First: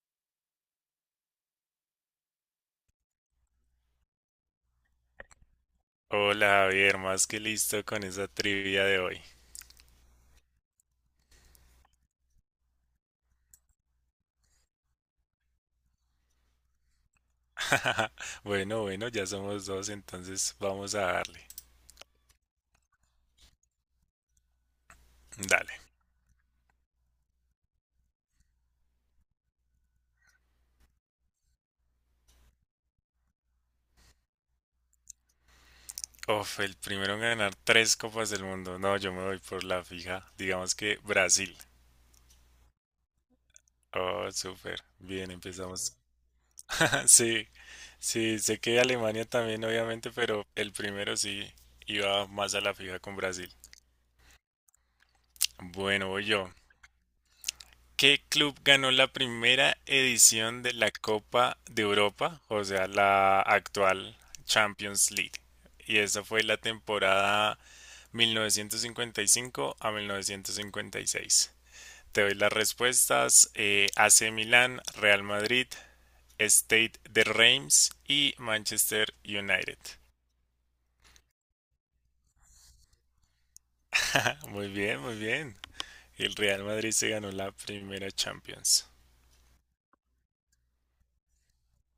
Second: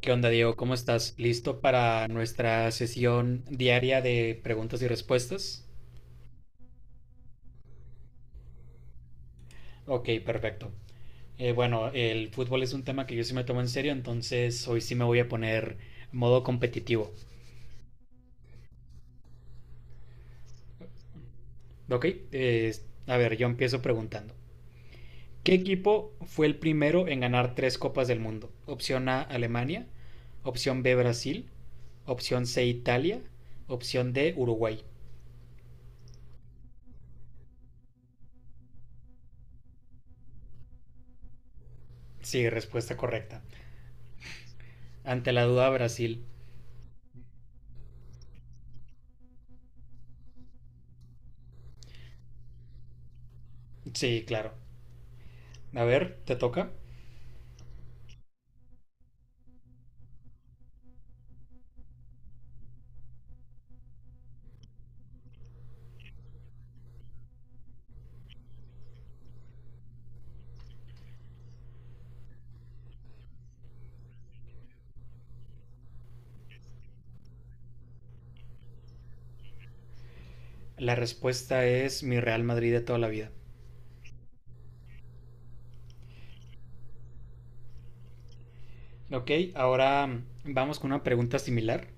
¿Qué onda, Diego? ¿Cómo estás? ¿Listo para nuestra sesión diaria de preguntas y respuestas? Hola Javier, más que listo con esa trivia de hoy. Ok, perfecto. Bueno, el fútbol es un tema que yo sí me tomo en serio, entonces hoy sí me voy a poner modo competitivo. Bueno, ya somos dos, entonces vamos a darle. Ok, eh, a ver, yo empiezo preguntando. ¿Qué Dale. equipo fue el primero en ganar tres copas del mundo? Opción A, Alemania. Opción B, Brasil. Opción C, Italia. Opción D, Uruguay. Uf, el primero en ganar tres copas del mundo. No, yo me voy por la fija. Digamos que Brasil. Sí, respuesta correcta. Oh, súper. Bien, Ante la duda, empezamos. Brasil. Sí, sí, sé que Alemania también, obviamente, pero el primero sí iba más a la fija con Brasil. Sí, claro. A Bueno, ver, voy te yo. toca. ¿Qué club ganó la primera edición de la Copa de Europa, o sea, la actual Champions League? Y esa fue la temporada 1955 a 1956. Te doy las respuestas. AC Milán, Real Madrid, State de Reims y Manchester United. La respuesta es mi Real Madrid de toda la vida. Muy bien. El Real Madrid se ganó la primera Champions. Ok, ahora vamos con una pregunta similar.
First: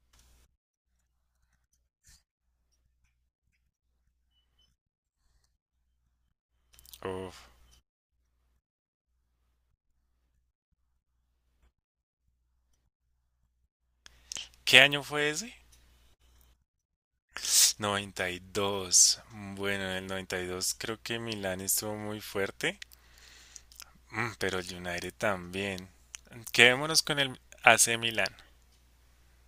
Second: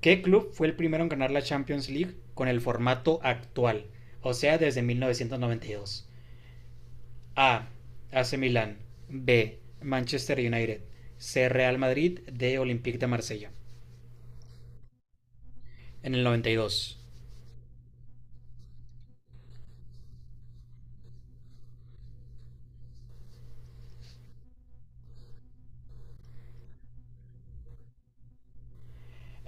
¿Qué club fue el primero en ganar la Champions League con el formato actual? O sea, ¿desde 1992? Uf. A. A. AC Milán. B. Manchester United. C. Real Madrid. D. Olympique de Marsella. ¿Qué año fue ese? En el 92. 92. Bueno, en el 92 creo que Milán estuvo muy fuerte. Mm, pero el United también. Quedémonos con el AC Milán.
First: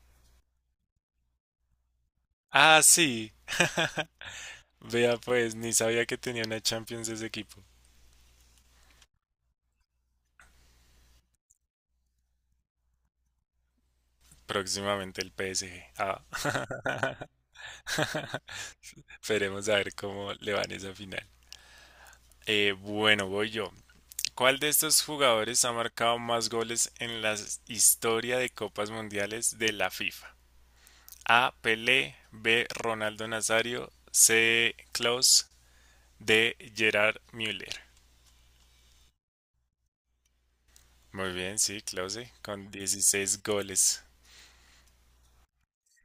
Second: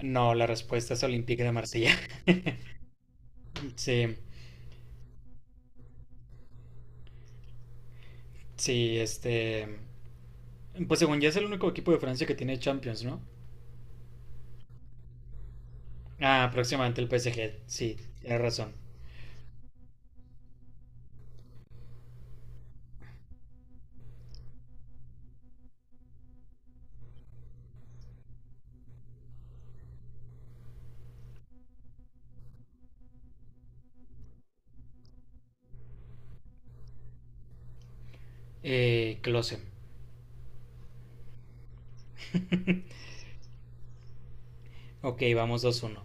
No, la respuesta es Olympique de Marsella. Ah, sí. Sí, Vea pues, ni sabía que tenía una Champions ese equipo. sí, este. Pues según ya es el único equipo de Francia que tiene Champions, ¿no? Próximamente el PSG. Ah, Ah, próximamente el PSG. Sí, tienes razón. esperemos a ver cómo le van esa final. Bueno, voy yo. ¿Cuál de estos jugadores ha marcado más goles en la historia de Copas Mundiales de la FIFA? A. Pelé, B. Ronaldo Nazario, C. Klaus, D. Gerard Müller. Klose. Muy bien, sí, Klose, con 16 goles. Ok, vamos 2-1.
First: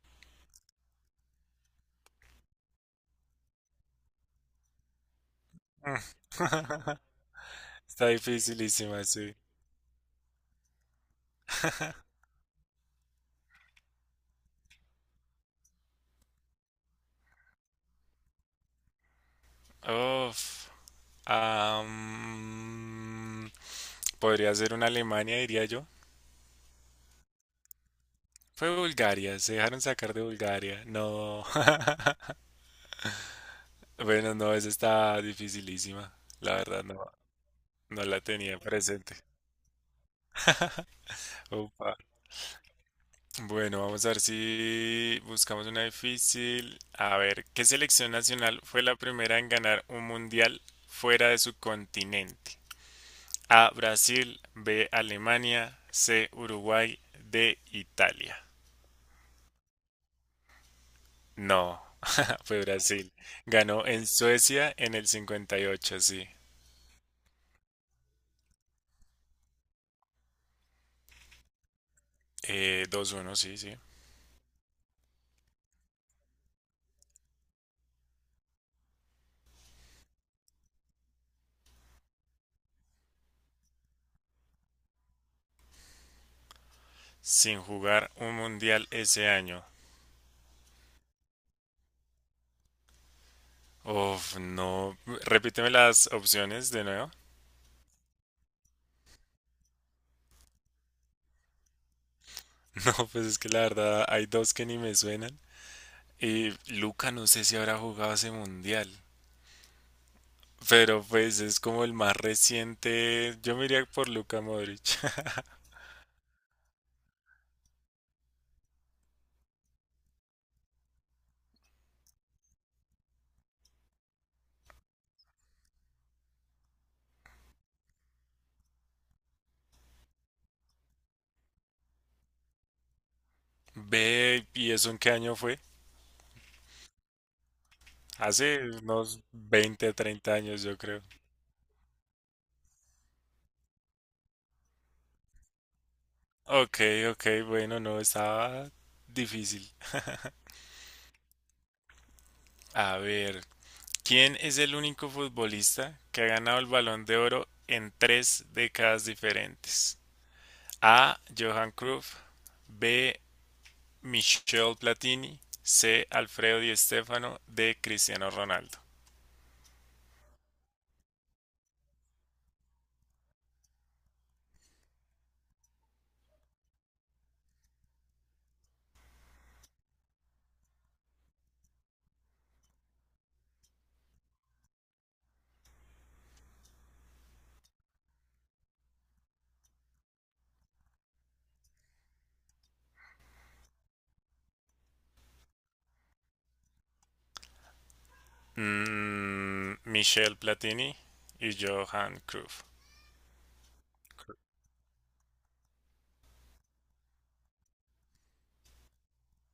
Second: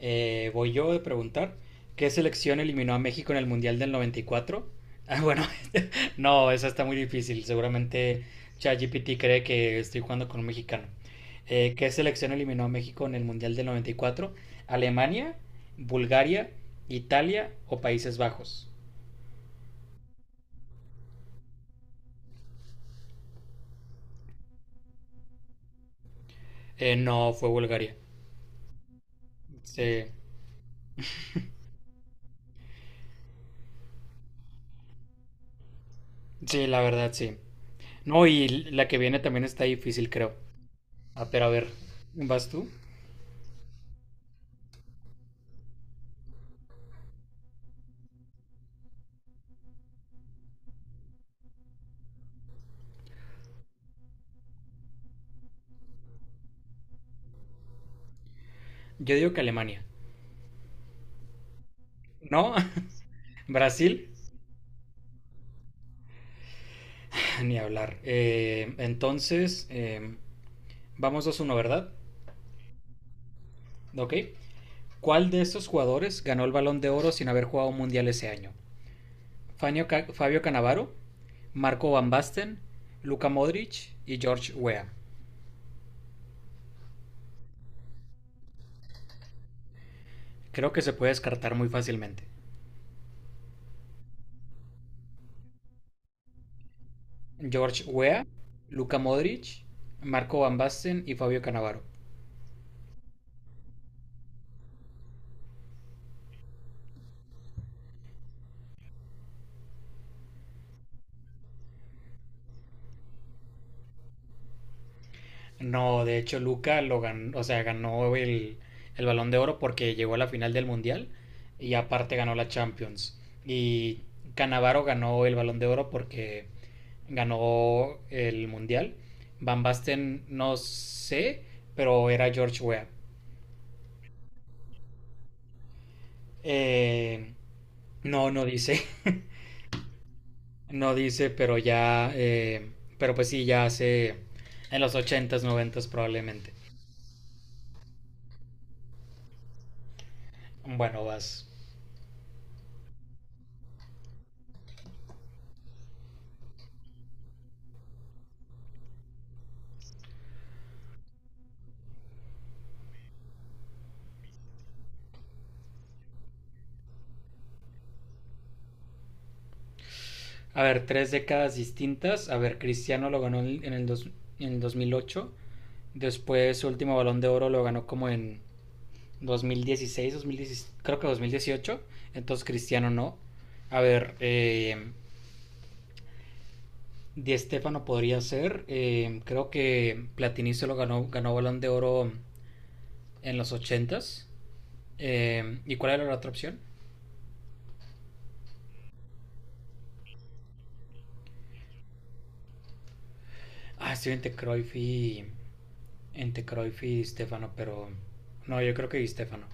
Voy yo a preguntar. ¿Qué selección eliminó a México en el Mundial del 94? Ah, bueno, no, esa está muy Mm. difícil. Está Seguramente dificilísima, ChatGPT sí. cree que estoy jugando con un mexicano. ¿Qué selección eliminó a México en el Mundial del 94? ¿Alemania, Bulgaria, Italia o Países Bajos? Uf. Am, podría ser una Alemania, diría yo. No, fue Bulgaria. Fue Bulgaria, se dejaron Sí, sacar de Bulgaria. No. Bueno, no, esa está dificilísima. La sí, la verdad, no, verdad sí. no la No, y tenía la que presente. viene también está difícil, creo. Ah, pero a ver, Upa. ¿vas tú? Bueno, vamos a ver si buscamos una difícil. A ver, ¿qué selección nacional fue la primera en ganar un mundial fuera de su continente? A, Brasil, B, Alemania, C, Uruguay, D, Italia. Yo digo que Alemania. No, No, fue Brasil. Ganó en Brasil, Suecia en el 58, sí. ni hablar. Entonces, vamos dos uno, ¿verdad? 2-1, sí, sí. Ok. ¿Cuál de estos jugadores ganó el balón de oro sin haber jugado un mundial ese año? Fabio Canavaro, Marco Van Basten, Luka Modric y George Weah. Sin jugar un mundial ese año. Creo que se puede descartar muy fácilmente. Uf, no. Repíteme las opciones de nuevo. George Weah, Luka Modric, Marco Van Basten y Fabio Canavaro. No, pues es que la verdad hay dos que ni me suenan. Y Luca no sé si habrá jugado ese mundial. Pero pues es como el más reciente. Yo me iría por Luca Modric. No, de hecho Luca lo ganó, o sea, ganó el Balón de Oro porque llegó a la final del Mundial y aparte ganó la Champions. Y Canavaro ganó el Balón de Oro porque ganó el Mundial. Van Basten no sé, pero era George Weah. Ve, ¿y eso en qué año fue? Eh, no, no Hace dice. unos 20, treinta años, yo No creo. dice, pero ya... pero pues sí, ya hace en los ochentas noventas probablemente. Ok, ok, bueno, no, estaba difícil. Bueno, vas. A ver, ¿quién es el único futbolista que ha ganado el Balón de Oro en tres décadas diferentes? A. Johan Cruyff. B. Michel Platini, C. Alfredo Di Stéfano, D. Cristiano Ronaldo. A ver, tres décadas distintas. A ver, Cristiano lo ganó en el 2008. Después su último balón de oro lo ganó como en 2016, 2016 creo que 2018. Entonces Cristiano no. A ver, Di Stéfano podría ser. Creo que Platini se lo ganó, ganó balón de oro en los ochentas. ¿Y cuál era la otra opción? Mm, Michel Platini y Johan Cruyff. Ah, estoy entre entre Cruyff y Di Stefano, pero no, yo creo que Di Stéfano.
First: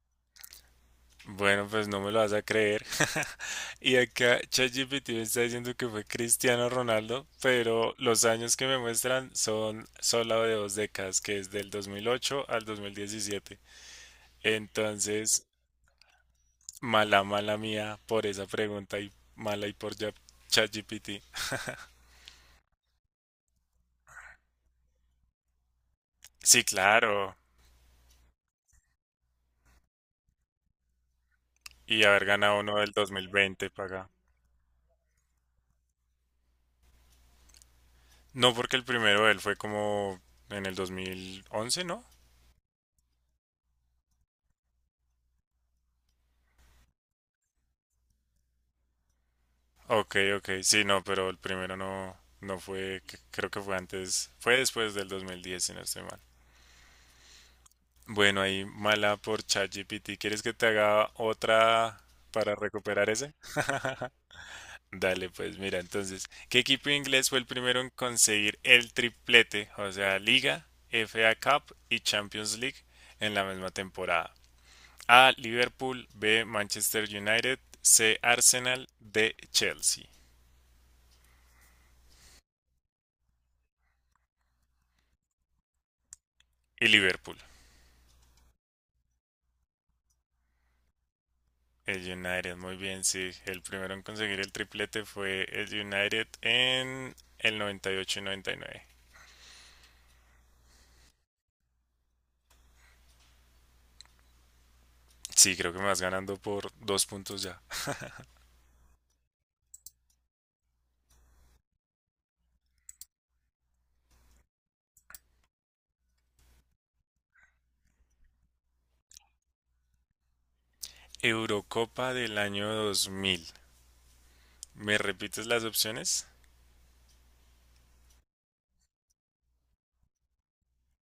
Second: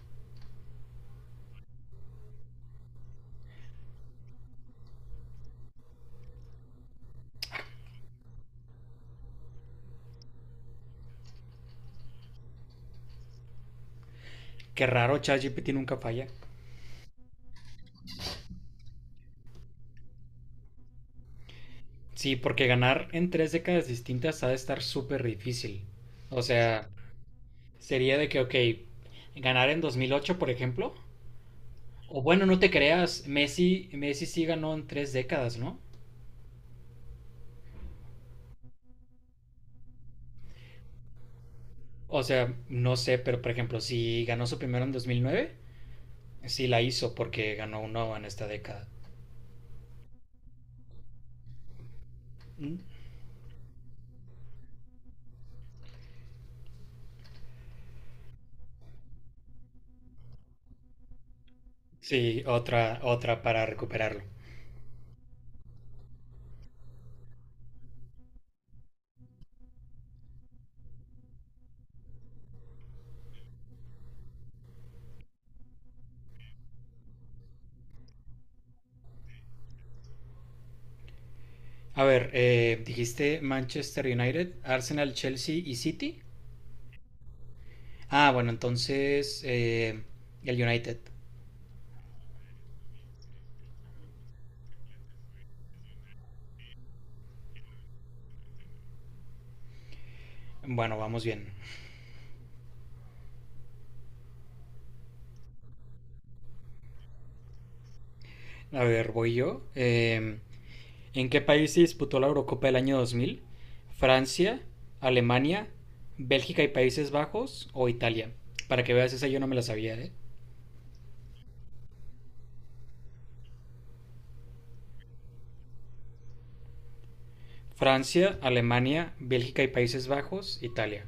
Bueno, pues no me lo vas a creer. Y acá ChatGPT me está diciendo que fue Cristiano Ronaldo, pero los años que me muestran son solo de dos décadas, que es del 2008 al 2017. Qué raro, Entonces, ChatGPT nunca falla. mala mía por esa pregunta y mala y por ya- ChatGPT. Sí, porque ganar en tres décadas distintas ha de estar súper difícil. O Sí, sea, claro. sería de que, ok, ganar en 2008, por ejemplo. Y O haber bueno, no ganado te uno del creas, 2020 para acá. Messi sí ganó en tres décadas, ¿no? No, porque el primero de él fue como en el 2011, ¿no? O sea, no sé, pero por ejemplo, si ganó su primero en 2009. Sí la hizo porque ganó uno en esta década. Ok, ok, sí, no, pero el primero no, no ¿Mm? fue, c- creo que fue antes, fue después del 2010, si no estoy mal. Bueno, ahí mala por ChatGPT. ¿Quieres que te haga otra Sí, para otra, recuperar ese? otra para recuperarlo. Dale, pues mira, entonces, ¿qué equipo inglés fue el primero en conseguir el triplete, o sea, Liga, FA Cup y Champions League en la misma temporada? A. Liverpool. B. Manchester United. C. Arsenal. D. Chelsea. A ver, dijiste Manchester United, Arsenal, Chelsea y City. Y Liverpool. Ah, bueno, entonces el United. El United, muy bien, sí. El primero en conseguir el triplete fue el United en el 98 y 99. Bueno, vamos bien. Sí, creo que me vas ganando por dos puntos ya. A ver, voy yo. ¿En qué país se disputó la Eurocopa del año 2000? ¿Francia, Alemania, Bélgica y Países Bajos o Italia? Para que veas, esa yo no me la sabía, ¿eh? Eurocopa del año 2000. ¿Me repites las opciones? Francia, Alemania, Bélgica y Países Bajos, Italia.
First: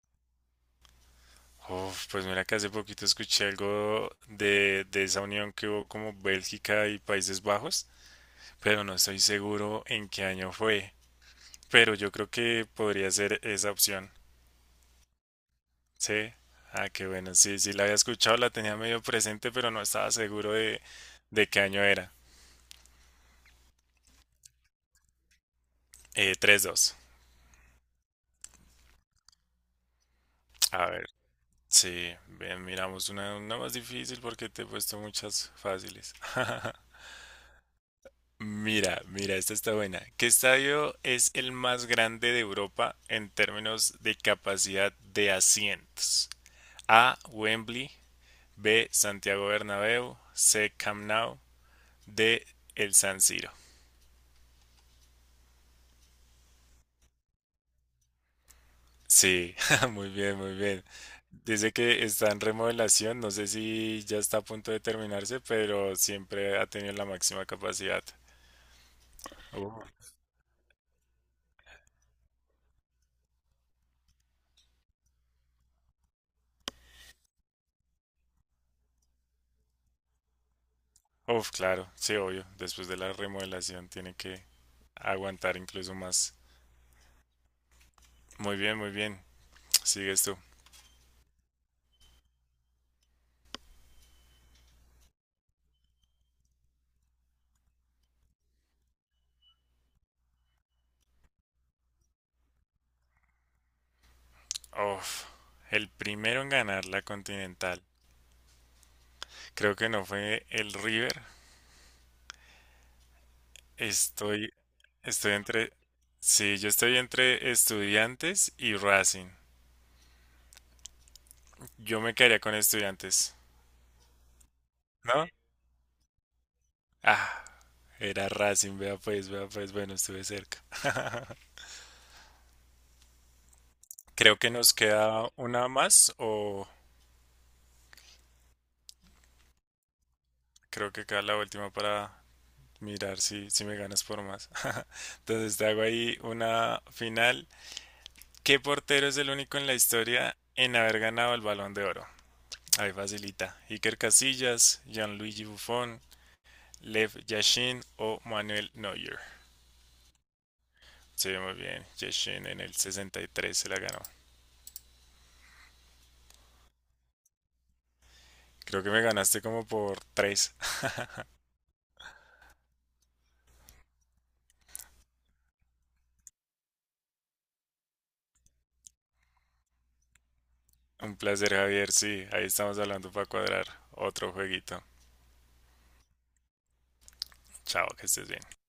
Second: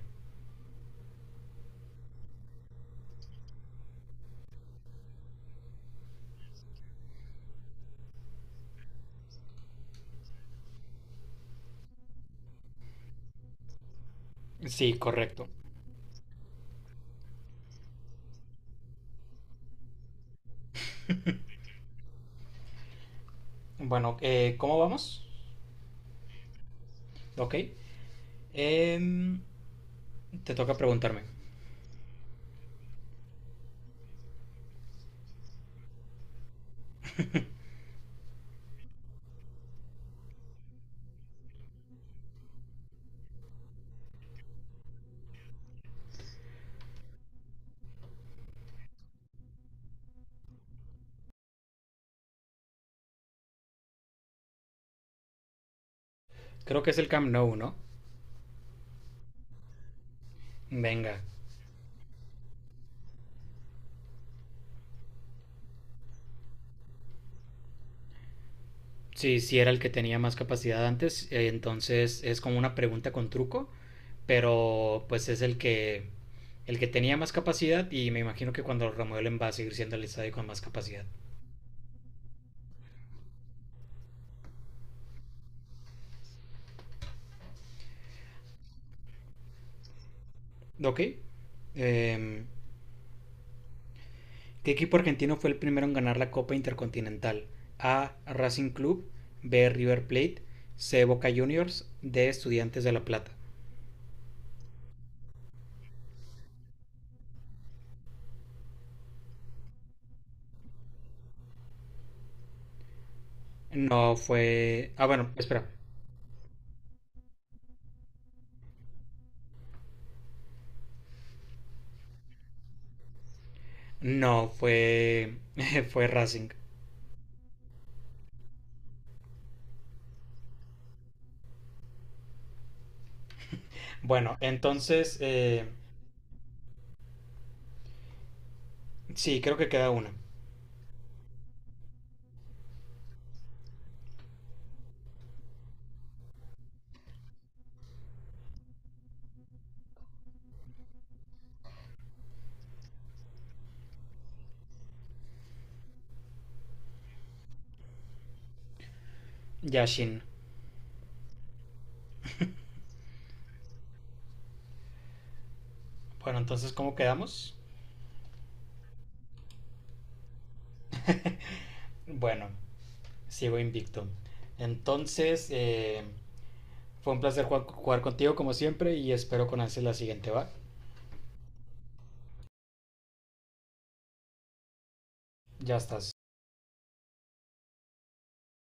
Uf, pues mira que hace poquito escuché algo de esa unión que hubo como Bélgica y Países Bajos, pero no estoy seguro en qué año fue. Pero yo creo que podría ser esa opción. Sí, correcto. Sí. Ah, qué bueno. Sí, sí, la había escuchado, la tenía medio presente, pero no estaba seguro de qué año era. Bueno, ¿cómo vamos? 3-2. Ok. Em, te toca A ver. preguntarme. Sí, bien, miramos una más difícil porque te he puesto muchas fáciles. Mira, esta está buena. ¿Qué estadio es el más grande de Europa en términos de capacidad de asientos? A. Wembley. B. Santiago Bernabéu. C. Camp Nou. De el San Siro. Creo que es el Camp Nou, ¿no? Sí, muy bien. Venga. Dice que está en remodelación, no sé si ya está a punto de terminarse, pero siempre ha tenido la máxima capacidad. Sí, sí era el que Uf, tenía más capacidad antes, entonces es como una pregunta con truco, pero pues es el que tenía más capacidad y me imagino que cuando lo remueven va a seguir siendo el estadio con más capacidad. Uf, claro, sí, obvio. Después de la remodelación tiene que aguantar incluso más. Muy bien. Sigues tú. Ok. Eh, ¿Qué equipo argentino fue el primero en ganar la Copa Intercontinental? A. Racing Club, B. River Plate, C. Boca Juniors, D. Estudiantes de La Plata. Uf, el primero en ganar la Continental. Creo que no fue el River. No Estoy, fue... Ah, bueno, estoy espera. entre, sí, yo estoy entre Estudiantes y Racing. Yo me quedaría con estudiantes, No, ¿no? fue... fue Racing. Ah, era Racing, vea pues, bueno, estuve cerca. Bueno, Creo que nos queda una más o sí, creo que queda una. creo que queda la última para mirar si, si me ganas por más. Entonces te hago ahí una final. ¿Qué portero es el único en la historia en haber ganado el Balón de Oro? Ahí facilita. Iker Casillas, Gianluigi Buffon, Lev Yashin o Manuel Neuer. Yashin. Sí, muy bien. Yashin en el 63 se la ganó. Bueno, entonces, ¿cómo quedamos? Creo que me ganaste como por tres. Bueno, sigo invicto. Entonces, eh, fue un placer jugar contigo como siempre y espero con ansias la siguiente, ¿va? Un placer, Javier. Sí, ahí estamos hablando para cuadrar otro jueguito. Ya estás. Chao, que estés bien.